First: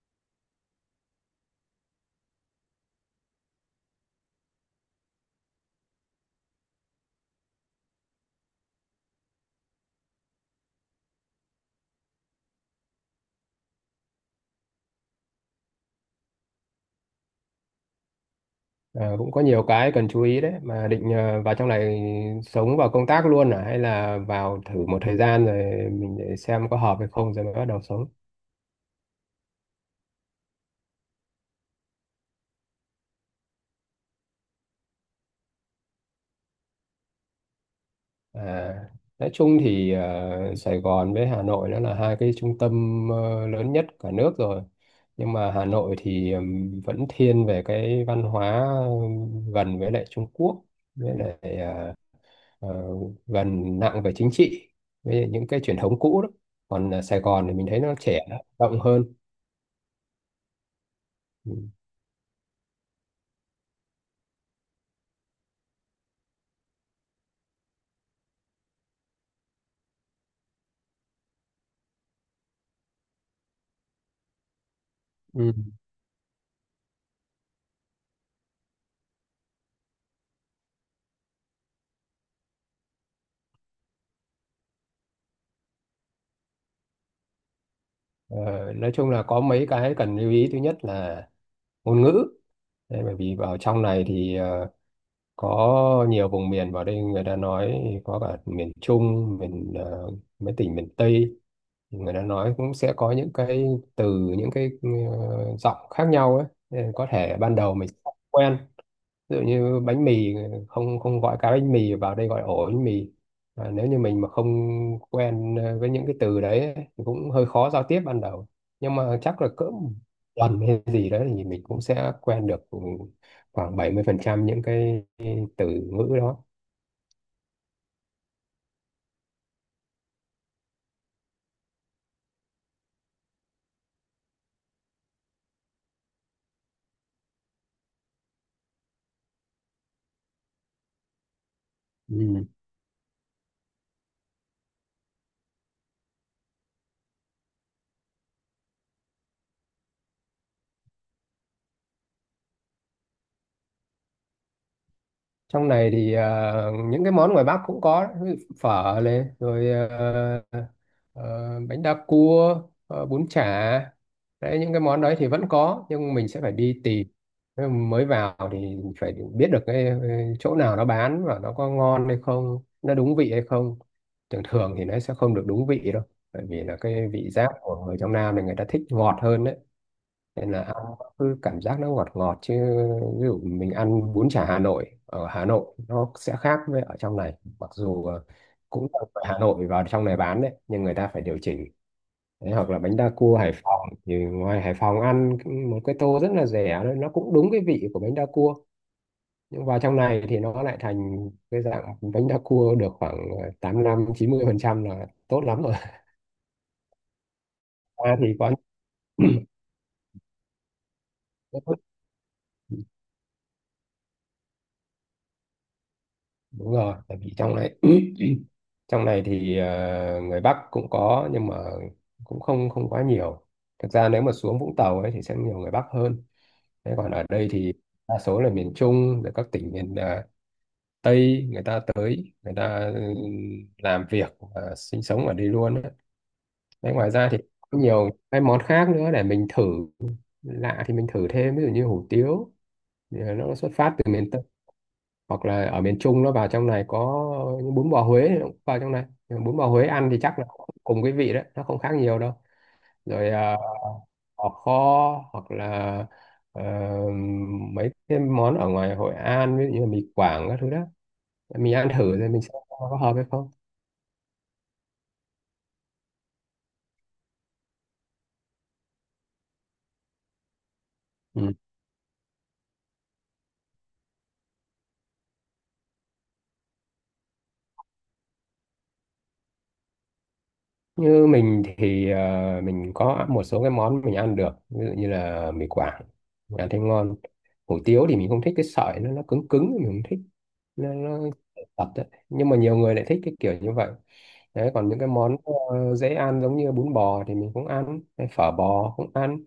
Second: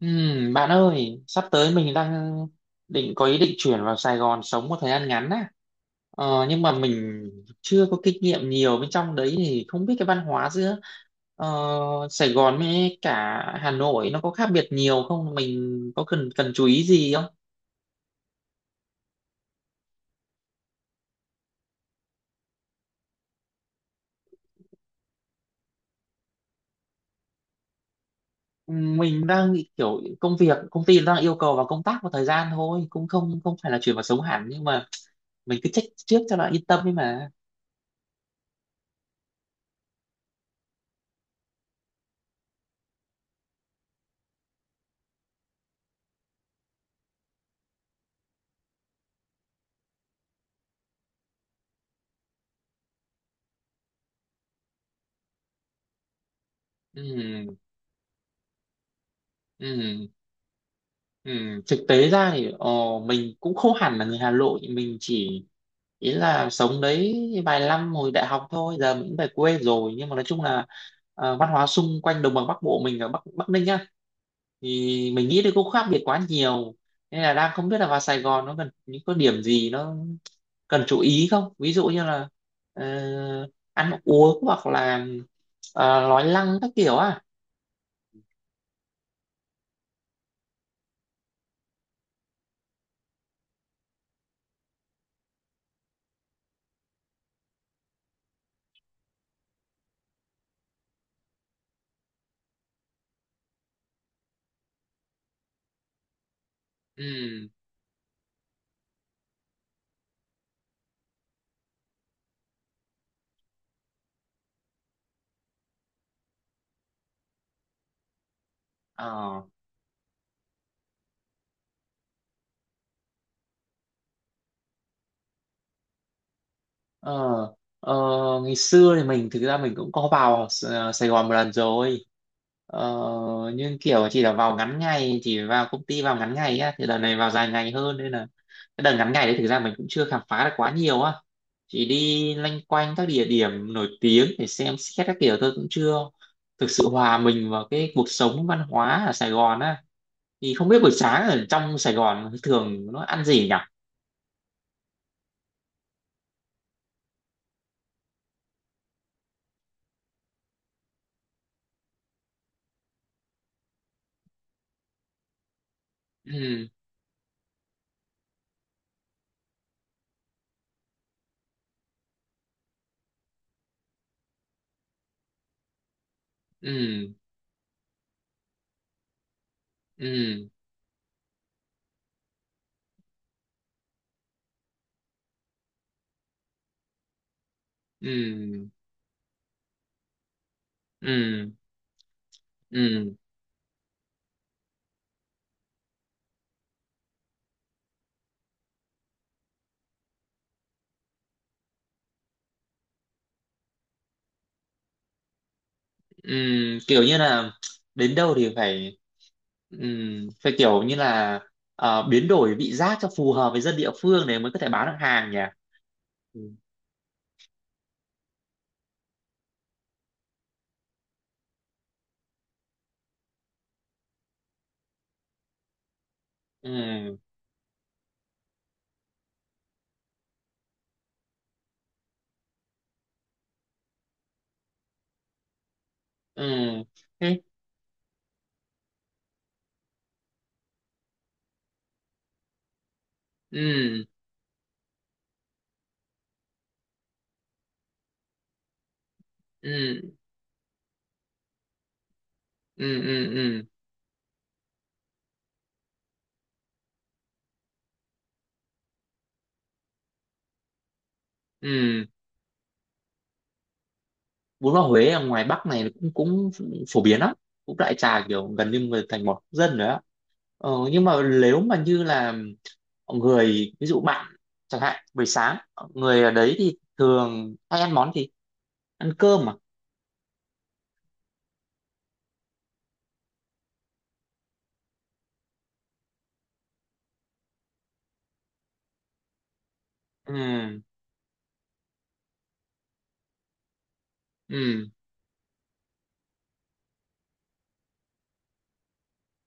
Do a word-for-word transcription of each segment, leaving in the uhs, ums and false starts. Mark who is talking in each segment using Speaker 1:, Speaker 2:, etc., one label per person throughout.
Speaker 1: Ừm, bạn ơi, sắp tới mình đang định có ý định chuyển vào Sài Gòn sống một thời gian ngắn á. Ờ, nhưng mà mình chưa có kinh nghiệm nhiều bên trong đấy thì không biết cái văn hóa giữa ờ, Sài Gòn với cả Hà Nội nó có khác biệt nhiều không? Mình có cần cần chú ý gì không?
Speaker 2: Ờ, Cũng có nhiều cái cần chú ý đấy mà định ờ, vào trong này sống và công tác luôn à? Hay là vào thử một thời gian rồi mình để xem có hợp hay không rồi mới bắt đầu sống.
Speaker 1: Ừm, Mình đang nghĩ kiểu công việc công ty đang yêu cầu vào công tác một thời gian thôi, cũng không không phải là chuyển vào sống hẳn nhưng mà mình cứ check trước cho nó yên tâm ấy mà.
Speaker 2: À, nói chung thì ờ, Sài Gòn với Hà Nội nó là hai cái trung tâm ờ, lớn nhất cả nước rồi. Nhưng mà Hà Nội thì ừm, vẫn thiên về cái văn hóa, ừm, gần với lại Trung Quốc, với lại ờ, ờ, gần nặng về chính trị với những cái truyền thống cũ đó. Còn ờ, Sài Gòn thì mình thấy nó trẻ, nó rộng hơn.
Speaker 1: Ừ. Ừ.
Speaker 2: Ừ.
Speaker 1: Thực tế ra thì ờ, mình cũng không hẳn là người Hà Nội, mình chỉ ý là sống đấy vài năm hồi đại học thôi, giờ mình cũng về quê rồi, nhưng mà nói chung là ờ, văn hóa xung quanh đồng bằng Bắc Bộ, mình ở Bắc Bắc Ninh á thì mình nghĩ thì
Speaker 2: Ừ.
Speaker 1: cũng khác biệt quá nhiều, nên là đang không biết là vào Sài Gòn nó cần những có điểm gì nó cần chú ý không, ví dụ như là ờ, ăn uống hoặc là ờ, nói năng các kiểu à.
Speaker 2: Ờ, nói chung là có mấy cái cần lưu ý. Thứ nhất là ngôn ngữ. Đấy, bởi vì vào trong này thì ờ, có nhiều vùng miền vào đây người ta nói, có cả miền Trung, miền ờ, mấy tỉnh miền Tây thì người ta nói cũng sẽ có những cái từ, những cái ờ, giọng khác nhau ấy. Nên có thể
Speaker 1: Ừ.
Speaker 2: ban đầu mình không quen. Ví dụ như bánh mì, không không gọi cá bánh mì, vào đây gọi ổ bánh mì. Và nếu như mình mà không quen ờ, với những cái từ đấy ấy, thì cũng hơi khó giao tiếp ban đầu. Nhưng mà
Speaker 1: Ờ.
Speaker 2: chắc là cỡ một tuần hay gì đấy thì mình cũng sẽ quen được khoảng bảy mươi phần trăm những cái từ ngữ đó.
Speaker 1: Ờ, ờ, ngày xưa thì mình thực ra mình cũng có vào S- Sài Gòn một lần rồi, ờ, nhưng kiểu chỉ là vào ngắn ngày, chỉ vào công ty vào ngắn ngày á, thì lần này vào dài ngày hơn nên là cái đợt ngắn ngày đấy thực ra mình cũng chưa khám phá được quá nhiều á, chỉ đi
Speaker 2: Ừ.
Speaker 1: loanh quanh các địa điểm nổi tiếng để xem xét các kiểu thôi, cũng chưa thực sự hòa mình vào cái cuộc sống văn hóa ở Sài Gòn á, thì không biết buổi sáng ở trong Sài Gòn thường nó ăn gì nhỉ.
Speaker 2: Trong này thì ờ, những cái món ngoài Bắc cũng có đấy. Ví dụ phở này, rồi ờ, ờ, bánh đa cua, ờ, bún chả. Đấy, những cái món đấy thì vẫn có nhưng mình sẽ phải
Speaker 1: Ừ.
Speaker 2: đi tìm. Thế mà mới vào thì phải biết được cái ờ, chỗ nào nó bán và nó có ngon hay không, nó đúng vị hay không. Thường thường thì nó sẽ không được đúng vị đâu, bởi vì là cái
Speaker 1: Ừ.
Speaker 2: vị giác của người trong Nam thì người ta thích ngọt hơn đấy.
Speaker 1: Ừ.
Speaker 2: Nên là ăn nó cứ cảm giác nó ngọt ngọt chứ. Ví dụ mình ăn bún chả Hà Nội ở Hà Nội nó sẽ khác với ở trong này, mặc dù ờ,
Speaker 1: Ừ.
Speaker 2: cũng là ở Hà Nội vào trong này bán đấy, nhưng người ta phải điều
Speaker 1: Ừ.
Speaker 2: chỉnh. Đấy, hoặc là bánh đa
Speaker 1: Ừ.
Speaker 2: cua Hải Phòng thì ngoài Hải Phòng ăn một cái tô rất là rẻ thôi, nó cũng đúng cái vị của bánh đa cua. Nhưng vào trong này thì nó lại thành cái dạng bánh đa cua được khoảng ờ, tám lăm chín mươi phần trăm là tốt lắm rồi.
Speaker 1: Ừ. Kiểu như là đến
Speaker 2: Ta
Speaker 1: đâu
Speaker 2: thì có
Speaker 1: thì
Speaker 2: những
Speaker 1: phải ừ, phải kiểu như là
Speaker 2: cái tốt.
Speaker 1: ờ, biến đổi vị giác cho phù hợp với dân địa phương để mới có thể bán được hàng nhỉ. Ừ.
Speaker 2: Đúng rồi, tại vì trong này trong này thì ờ, người Bắc cũng có nhưng mà cũng không không quá nhiều. Thực ra nếu mà xuống Vũng Tàu ấy thì sẽ nhiều người Bắc hơn. Thế còn
Speaker 1: Ừ.
Speaker 2: ở đây thì đa số là miền Trung, rồi các tỉnh miền ờ, Tây, người ta tới người ta ừ, làm việc và sinh sống ở đây luôn ấy.
Speaker 1: Ừ.
Speaker 2: Đấy, ngoài ra thì
Speaker 1: Thế.
Speaker 2: có nhiều cái món khác nữa để mình thử. Lạ thì mình thử thêm, ví dụ như hủ tiếu thì nó xuất phát
Speaker 1: Ừ.
Speaker 2: từ miền Tây, hoặc là ở miền Trung nó vào trong này có, những bún bò Huế nó cũng vào trong này. Nhưng mà bún bò Huế ăn
Speaker 1: Ừ.
Speaker 2: thì chắc là cũng cùng cái vị đấy, nó không khác nhiều đâu.
Speaker 1: Ừ.
Speaker 2: Rồi
Speaker 1: Ừ.
Speaker 2: à,
Speaker 1: Ừ.
Speaker 2: bò kho, hoặc là ờ, mấy cái món ở ngoài Hội An, ví dụ như là mì Quảng các thứ đó, mình ăn
Speaker 1: Ừ.
Speaker 2: thử rồi mình xem có hợp hay không.
Speaker 1: Bún bò Huế ở ngoài Bắc này cũng cũng phổ biến lắm, cũng đại trà kiểu gần như người thành một dân rồi á, ờ, nhưng mà
Speaker 2: Ừ.
Speaker 1: nếu mà như là người ví dụ bạn chẳng hạn buổi sáng người ở đấy thì thường hay ăn món gì, ăn cơm à?
Speaker 2: Như mình thì ờ, mình có một số cái món mình ăn được, ví dụ như là mì Quảng, mình ăn thấy ngon. Hủ tiếu thì mình không thích cái sợi, nó nó cứng cứng mình không thích,
Speaker 1: Ừ.
Speaker 2: nó, nó tật đấy. Nhưng mà nhiều người lại thích cái kiểu như vậy. Đấy,
Speaker 1: Ừ.
Speaker 2: còn những cái món ờ, dễ ăn giống như bún bò thì mình cũng ăn, hay phở bò cũng ăn.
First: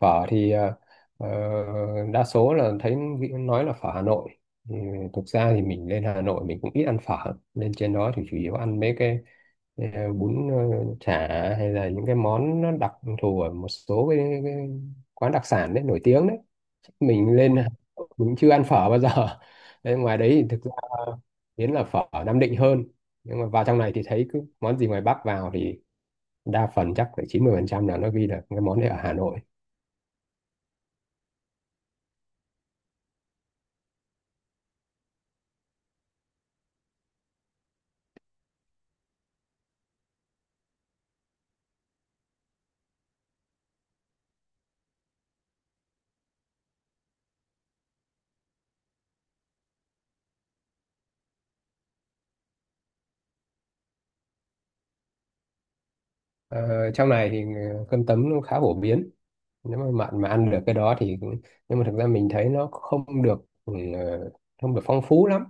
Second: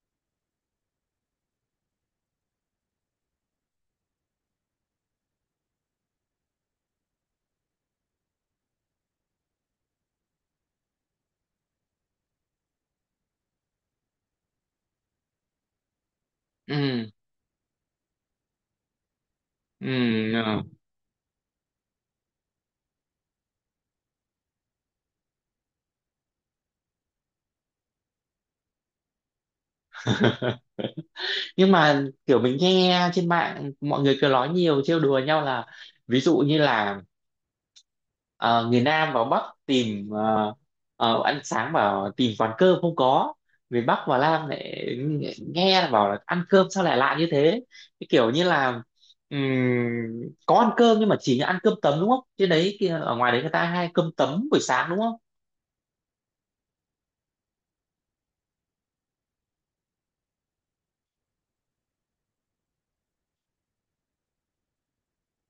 Speaker 2: Phở thì ờ, ờ, đa số là thấy vị- nói là phở Hà Nội. Ừ, thực ra thì mình lên Hà Nội mình cũng ít ăn phở, lên trên đó thì chủ yếu ăn mấy cái ờ, bún ờ, chả, hay là những cái món nó đặc thù ở một số cái, cái quán đặc sản đấy nổi tiếng đấy.
Speaker 1: Ừ.
Speaker 2: Mình lên Hà Nội mình chưa ăn phở bao giờ.
Speaker 1: Ừ.
Speaker 2: Đấy, ngoài đấy thì
Speaker 1: Ừ.
Speaker 2: thực ra biến là phở ở Nam Định hơn. Nhưng mà vào trong này thì thấy cứ món gì ngoài Bắc vào thì đa phần chắc phải chín mươi phần trăm là nó ghi là cái món này ở Hà Nội.
Speaker 1: Nhưng mà kiểu mình nghe trên mạng mọi người cứ nói nhiều trêu đùa nhau là ví dụ như là Ờ, người Nam vào Bắc tìm ờ, ờ, ăn sáng bảo tìm quán cơm không có, người Bắc vào Nam lại nghe là bảo là ăn cơm sao lại lạ như thế, cái kiểu như là ừm, có ăn cơm nhưng mà chỉ ăn cơm tấm đúng không, trên đấy kia ở ngoài đấy người ta hay cơm tấm buổi sáng đúng không?
Speaker 2: ờ, Trong này thì ờ, cơm tấm nó khá phổ biến, nếu mà bạn mà ăn được cái đó thì. Nhưng mà thực ra mình thấy nó không được ừ, ờ, không được phong phú lắm.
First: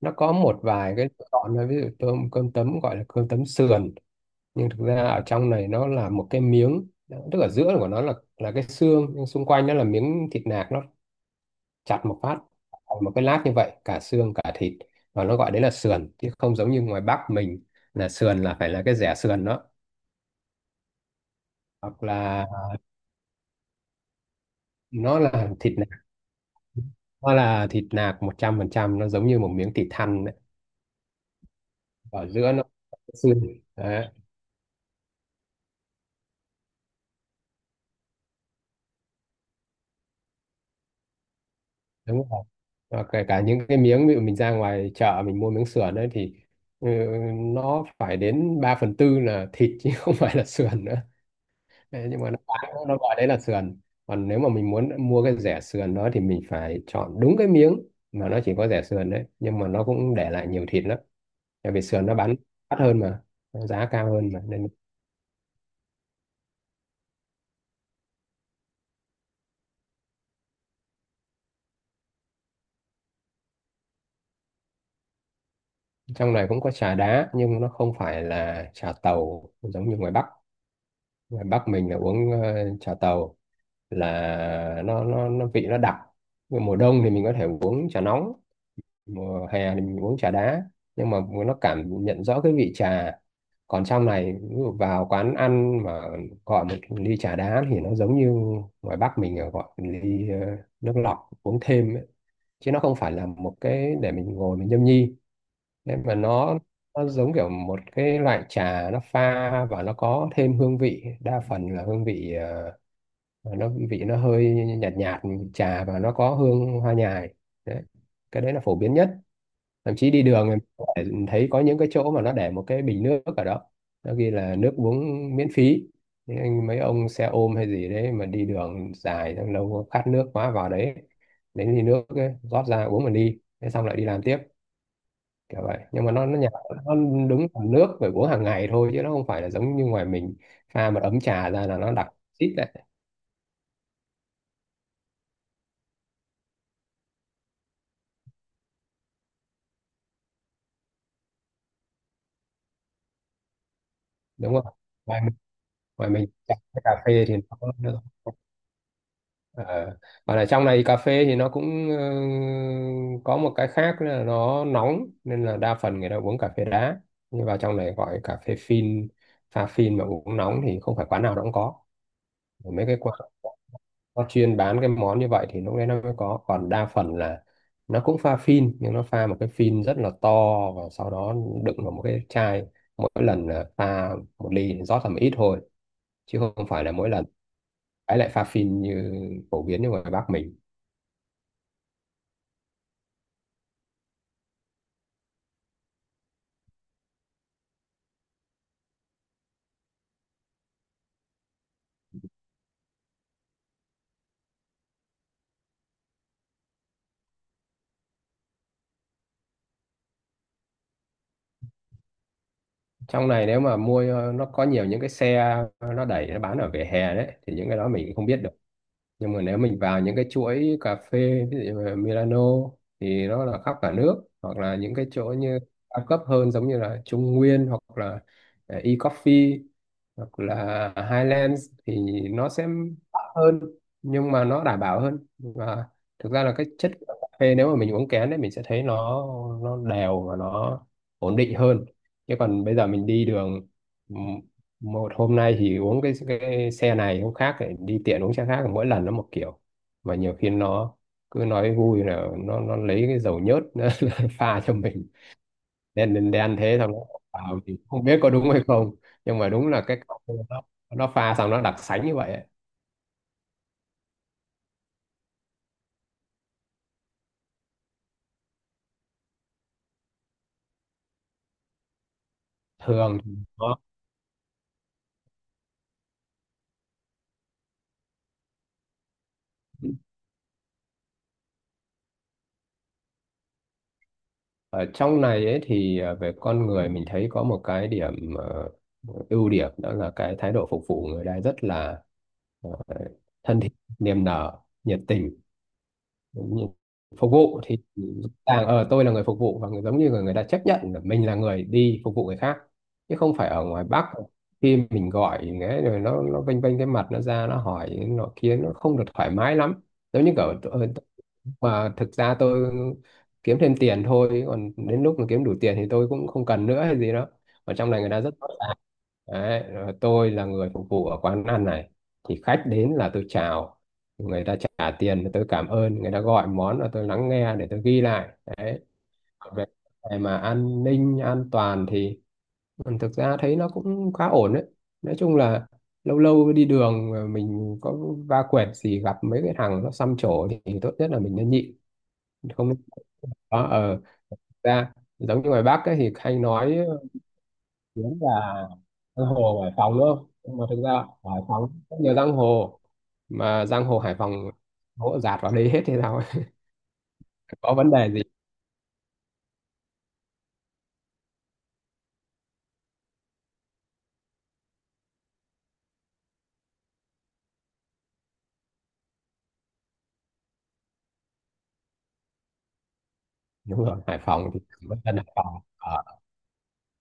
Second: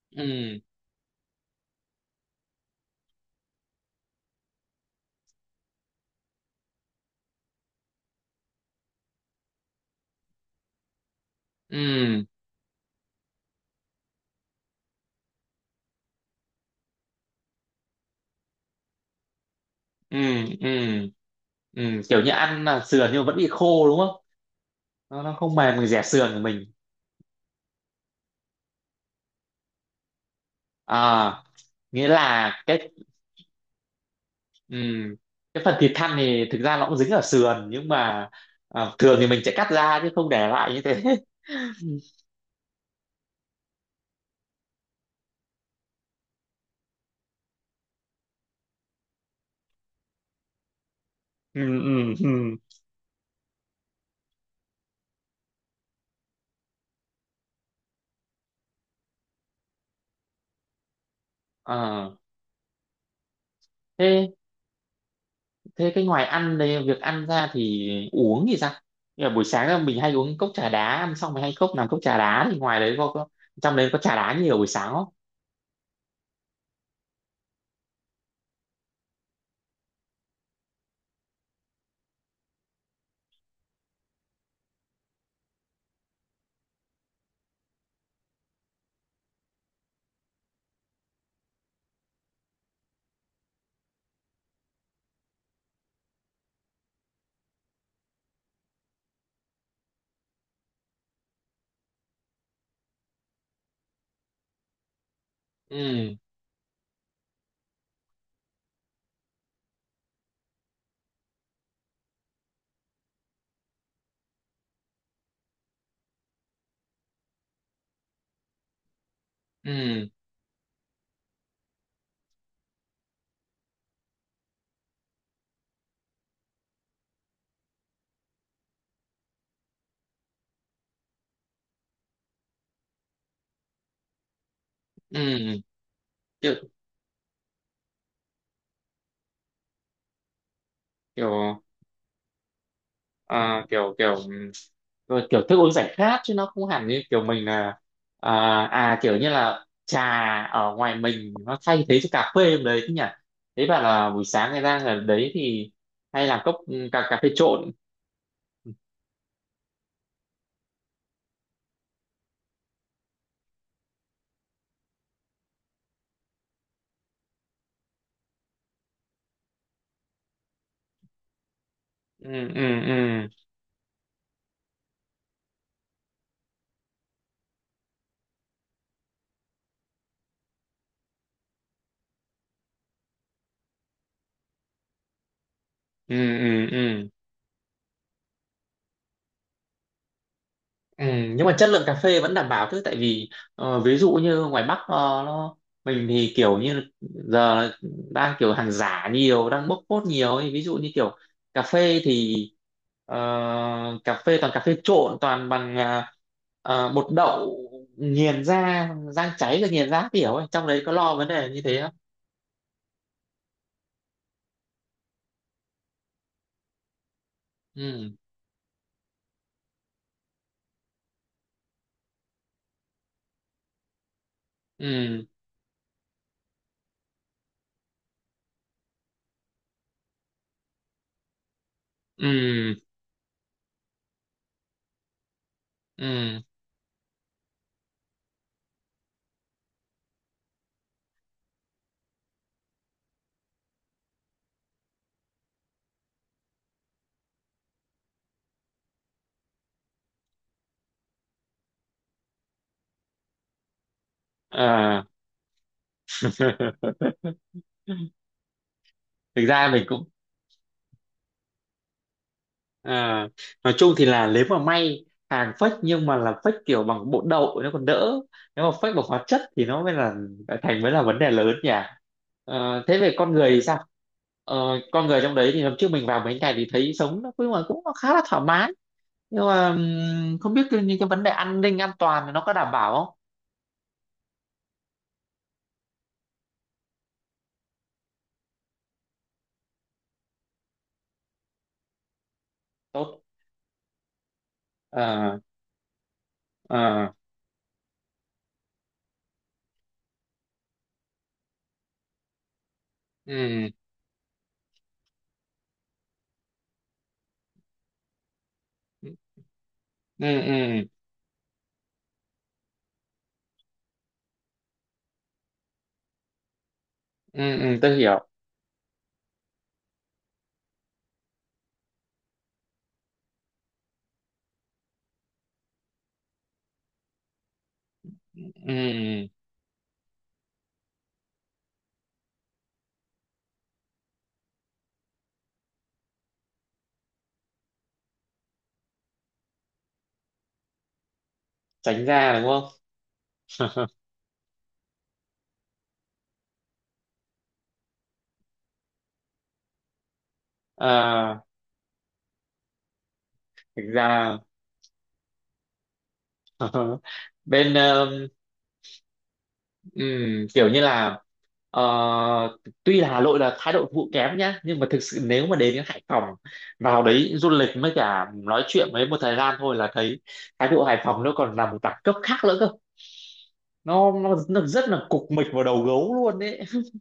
Speaker 2: Nó có một
Speaker 1: Ừ.
Speaker 2: vài cái lựa chọn thôi. Ví dụ tôm cơm tấm gọi là cơm tấm sườn, nhưng thực ra ở trong này nó là một cái miếng, tức ở giữa của nó là là cái xương nhưng xung quanh nó là miếng thịt nạc, nó chặt một
Speaker 1: Ừ.
Speaker 2: phát thành một cái lát như vậy cả xương cả thịt. Và nó gọi đấy là sườn chứ không giống như ngoài Bắc mình là sườn là phải là cái rẻ sườn đó.
Speaker 1: Ừ. Ừ. Ừ.
Speaker 2: Hoặc
Speaker 1: Kiểu như
Speaker 2: là
Speaker 1: ăn là sườn nhưng mà vẫn bị khô đúng không,
Speaker 2: nó
Speaker 1: nó, nó
Speaker 2: là
Speaker 1: không
Speaker 2: thịt
Speaker 1: mềm mình
Speaker 2: nạc,
Speaker 1: dẻ sườn của mình.
Speaker 2: nó là thịt nạc một trăm phần trăm, nó giống như một miếng thịt thăn đấy.
Speaker 1: À nghĩa
Speaker 2: Ở
Speaker 1: là
Speaker 2: giữa nó
Speaker 1: cái.
Speaker 2: có cái xương. Đấy,
Speaker 1: Ừ. Cái phần thịt thăn thì thực ra nó cũng dính ở sườn nhưng mà à, thường thì mình sẽ cắt ra chứ không để lại như thế.
Speaker 2: đúng rồi. Và kể cả những cái miếng ví dụ mình ra ngoài chợ mình mua miếng sườn đấy thì ừ, nó phải đến ba phần tư là thịt chứ không phải là sườn nữa.
Speaker 1: Ừ.
Speaker 2: Thế
Speaker 1: Ừ.
Speaker 2: nhưng mà nó
Speaker 1: Ừ.
Speaker 2: bán, nó gọi đấy là sườn. Còn nếu mà mình muốn mua cái rẻ sườn đó thì mình phải chọn đúng cái miếng mà nó chỉ có rẻ sườn đấy, nhưng mà nó cũng để lại nhiều thịt lắm, tại vì sườn
Speaker 1: Ờ,
Speaker 2: nó bán đắt hơn mà, nó giá cao
Speaker 1: thế
Speaker 2: hơn mà nên.
Speaker 1: thế cái ngoài ăn đây việc ăn ra thì uống thì sao? Như là buổi sáng là mình hay uống cốc trà đá, ăn xong mình hay cốc làm cốc trà đá thì ngoài đấy có, có trong đấy có trà đá nhiều buổi sáng không?
Speaker 2: Trong này cũng có trà đá nhưng nó không phải là trà tàu giống như ngoài Bắc. Ngoài Bắc mình là uống ờ, trà tàu, là nó nó nó vị nó đặc. Nhưng mùa đông thì mình có thể uống trà nóng, mùa hè thì mình uống trà đá. Nhưng mà nó cảm nhận rõ cái vị trà. Còn trong này ví dụ vào quán ăn mà gọi một ly trà đá thì nó giống như ngoài Bắc mình là gọi một ly ờ, nước lọc uống thêm ấy. Chứ nó không phải là một cái để mình ngồi mình nhâm nhi. Nên
Speaker 1: Ừ.
Speaker 2: mà nó nó giống kiểu một cái loại trà nó pha và nó có thêm hương vị, đa phần là hương vị ờ, nó vị nó hơi nhạt nhạt, trà và nó có hương hoa nhài đấy. Cái đấy là phổ biến nhất. Thậm
Speaker 1: Ừ.
Speaker 2: chí đi đường em có thể thấy có những cái chỗ mà nó để một cái bình nước ở đó, nó ghi là nước uống miễn phí. Thế anh mấy ông xe ôm hay gì đấy mà đi đường dài xong lâu khát nước quá vào đấy lấy ly nước ấy, rót ra uống mà đi, thế xong lại đi làm tiếp.
Speaker 1: Ừ.
Speaker 2: Kiểu vậy nhưng mà nó nó nhạt.
Speaker 1: Kiểu,
Speaker 2: Nó đúng là nước phải uống hàng ngày thôi chứ nó không phải là giống như ngoài mình pha một ấm trà
Speaker 1: kiểu
Speaker 2: ra là nó đặc xít lại.
Speaker 1: à, kiểu kiểu rồi kiểu thức uống giải khát chứ nó không hẳn như kiểu mình là à, à kiểu như là trà ở ngoài mình nó thay thế cho cà phê đấy chứ nhỉ. Thế bảo là buổi sáng
Speaker 2: Đúng
Speaker 1: người
Speaker 2: không?
Speaker 1: ta ở
Speaker 2: Ngoài
Speaker 1: đấy
Speaker 2: mình,
Speaker 1: thì
Speaker 2: ngoài
Speaker 1: hay
Speaker 2: mình
Speaker 1: làm cốc
Speaker 2: trà với
Speaker 1: ừ,
Speaker 2: cà
Speaker 1: cà cà
Speaker 2: phê
Speaker 1: phê
Speaker 2: thì nó,
Speaker 1: trộn.
Speaker 2: nó Ờ. Và ở trong này cà phê thì nó cũng ờ, có một cái khác là nó nóng nên là đa phần người ta uống cà phê đá. Nhưng vào trong này gọi cà phê phin, pha phin mà uống nóng thì không phải quán nào nó cũng có.
Speaker 1: Ừ. Ừ.
Speaker 2: Mấy cái quán
Speaker 1: Ừ.
Speaker 2: nó chuyên bán cái món như vậy thì lúc đấy nó mới có. Còn đa phần là nó cũng pha phin nhưng nó pha một cái phin rất là to và sau đó đựng vào một cái chai, mỗi lần là pha một ly rót tầm ít thôi.
Speaker 1: Ừ.
Speaker 2: Chứ không
Speaker 1: Ừ.
Speaker 2: phải là mỗi
Speaker 1: Ừ.
Speaker 2: lần ấy lại pha phin như phổ biến như ngoài Bắc mình.
Speaker 1: Ừ, nhưng mà chất lượng cà phê vẫn đảm bảo chứ tại vì ờ, ví dụ như ngoài Bắc ờ, nó mình thì kiểu như giờ là đang kiểu hàng giả nhiều đang bốc phốt nhiều ấy. Ví dụ như kiểu cà phê thì ờ, cà phê toàn cà phê trộn toàn bằng à, ờ, bột đậu nghiền ra rang cháy rồi nghiền ra kiểu ấy, trong đấy có lo vấn đề như thế không?
Speaker 2: Trong này nếu mà mua, ờ, nó có nhiều những cái xe ờ, nó đẩy nó bán ở vỉa hè đấy thì những cái đó mình
Speaker 1: Ừ.
Speaker 2: cũng không biết được. Nhưng mà nếu mình vào những cái chuỗi cà phê ví dụ như là Milano thì nó là khắp cả nước. Hoặc là những cái chỗ
Speaker 1: Ừ.
Speaker 2: như cao cấp hơn giống như là Trung Nguyên, hoặc là ờ, e-coffee, hoặc là Highlands thì nó sẽ
Speaker 1: Ừ.
Speaker 2: đắt hơn nhưng mà nó đảm bảo hơn. Và thực
Speaker 1: Ừ.
Speaker 2: ra là cái chất của cà phê nếu mà mình uống kén đấy mình sẽ thấy nó nó đều và nó ổn định hơn. Chứ còn bây giờ mình đi đường m- một hôm nay thì uống cái, cái xe này, hôm khác lại đi tiện uống xe khác, mỗi lần nó một kiểu. Mà nhiều khi nó cứ nói vui là nó nó lấy cái dầu nhớt nó pha cho
Speaker 1: Ờ.
Speaker 2: mình đen đen để thế xong nó vào thì không biết có đúng hay không. Nhưng
Speaker 1: Thực
Speaker 2: mà đúng
Speaker 1: ra
Speaker 2: là
Speaker 1: mình
Speaker 2: cái
Speaker 1: cũng.
Speaker 2: cà phê nó nó pha xong nó đặc sánh như vậy ấy.
Speaker 1: À, nói chung thì là nếu mà may, hàng fake nhưng mà là fake kiểu bằng bột đậu thì nó còn đỡ, nếu mà fake bằng hóa chất thì nó mới là thành mới là vấn đề lớn nhỉ. Ờ, thế về
Speaker 2: Thường
Speaker 1: con
Speaker 2: thì
Speaker 1: người thì
Speaker 2: nó,
Speaker 1: sao? Ờ, con người trong đấy thì hôm trước mình vào mấy ngày thì thấy sống nó cũng cũng khá là thoải mái, nhưng mà ừm, không biết cái- những cái vấn đề an ninh an toàn thì nó có đảm bảo không?
Speaker 2: ở trong này ấy thì ờ, về con người mình thấy có một cái điểm ờ, ưu điểm, đó là cái thái độ phục vụ người ta rất là ờ,
Speaker 1: Tốt.
Speaker 2: thân thiện, niềm nở, nhiệt tình.
Speaker 1: Ờ.
Speaker 2: Đúng rồi.
Speaker 1: Ờ.
Speaker 2: Phục vụ thì càng ở, tôi là người phục vụ và người giống như người người ta chấp nhận là mình là người đi phục vụ người khác, chứ không phải ở
Speaker 1: Ừ.
Speaker 2: ngoài Bắc khi mình gọi nghe rồi nó nó vênh vênh cái mặt nó ra, nó hỏi nó kia nó không được thoải mái lắm.
Speaker 1: Ừ.
Speaker 2: Giống như kiểu
Speaker 1: Ừ.
Speaker 2: tôi-, mà thực ra tôi kiếm thêm tiền thôi, còn đến lúc mà kiếm đủ tiền thì tôi cũng không cần nữa hay gì đó.
Speaker 1: Ừ.
Speaker 2: Ở
Speaker 1: Ừ,
Speaker 2: trong
Speaker 1: tôi
Speaker 2: này người ta
Speaker 1: hiểu.
Speaker 2: rất rõ ràng đấy. Rồi tôi là người phục vụ ở quán ăn này thì khách đến là tôi chào, người ta trả tiền thì tôi cảm ơn, người ta gọi món là tôi lắng nghe để tôi ghi lại đấy.
Speaker 1: Ừ.
Speaker 2: Còn về cái mà an ninh an toàn thì ừ, thực ra thấy nó cũng khá ổn đấy. Nói chung là lâu lâu đi đường mà mình có va quẹt gì gặp mấy cái thằng nó xăm trổ thì tốt nhất là mình nên nhịn.
Speaker 1: Tránh ra đúng
Speaker 2: Không. Đó,
Speaker 1: không?
Speaker 2: ờ ra, giống như ngoài Bắc ấy, thì hay nói tiếng là giang hồ Hải Phòng đúng không? Nhưng mà thực ra
Speaker 1: Ờ,
Speaker 2: Hải Phòng rất nhiều giang hồ. Mà
Speaker 1: thực
Speaker 2: giang hồ Hải Phòng
Speaker 1: ra.
Speaker 2: hỗ dạt vào đấy hết thì sao,
Speaker 1: Ờ, bên
Speaker 2: có vấn
Speaker 1: ờ,
Speaker 2: đề gì.
Speaker 1: ừm, kiểu như là ờ, tuy là Hà Nội là thái độ phục vụ kém nhá, nhưng mà thực sự nếu mà đến đến Hải Phòng vào đấy du lịch với cả nói chuyện với một thời gian thôi là thấy thái độ Hải Phòng nó còn là một đẳng cấp khác nữa cơ,
Speaker 2: Đúng rồi,
Speaker 1: nó
Speaker 2: Hải
Speaker 1: nó,
Speaker 2: Phòng thì
Speaker 1: nó rất
Speaker 2: vẫn
Speaker 1: là
Speaker 2: dân Hải
Speaker 1: cục mịch
Speaker 2: Phòng
Speaker 1: vào đầu
Speaker 2: ở
Speaker 1: gấu luôn đấy.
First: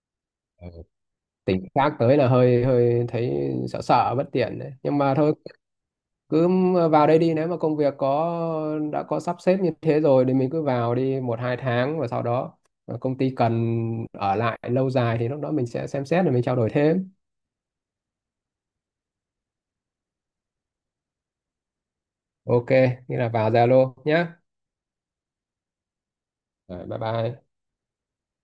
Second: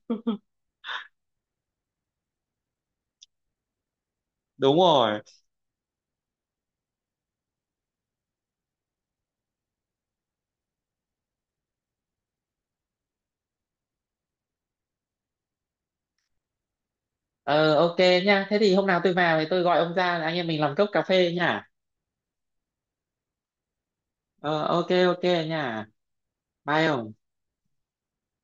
Speaker 2: tỉnh khác tới là hơi hơi thấy sợ sợ bất tiện đấy
Speaker 1: Đúng
Speaker 2: nhưng mà
Speaker 1: rồi.
Speaker 2: thôi, cứ vào đây đi. Nếu mà công việc có đã có sắp xếp như thế rồi thì mình cứ vào đi một hai tháng, và sau đó ờ, công ty cần ở lại lâu dài thì lúc đó mình sẽ xem xét rồi mình trao đổi thêm.
Speaker 1: Ờ, ok nha, thế thì hôm nào tôi vào thì tôi gọi ông ra anh em mình làm cốc cà phê nha.
Speaker 2: ô kê, nghĩa là vào za lô nhé.
Speaker 1: Ờ, ok ok nha. Bye
Speaker 2: Rồi, bye
Speaker 1: ông.
Speaker 2: bye.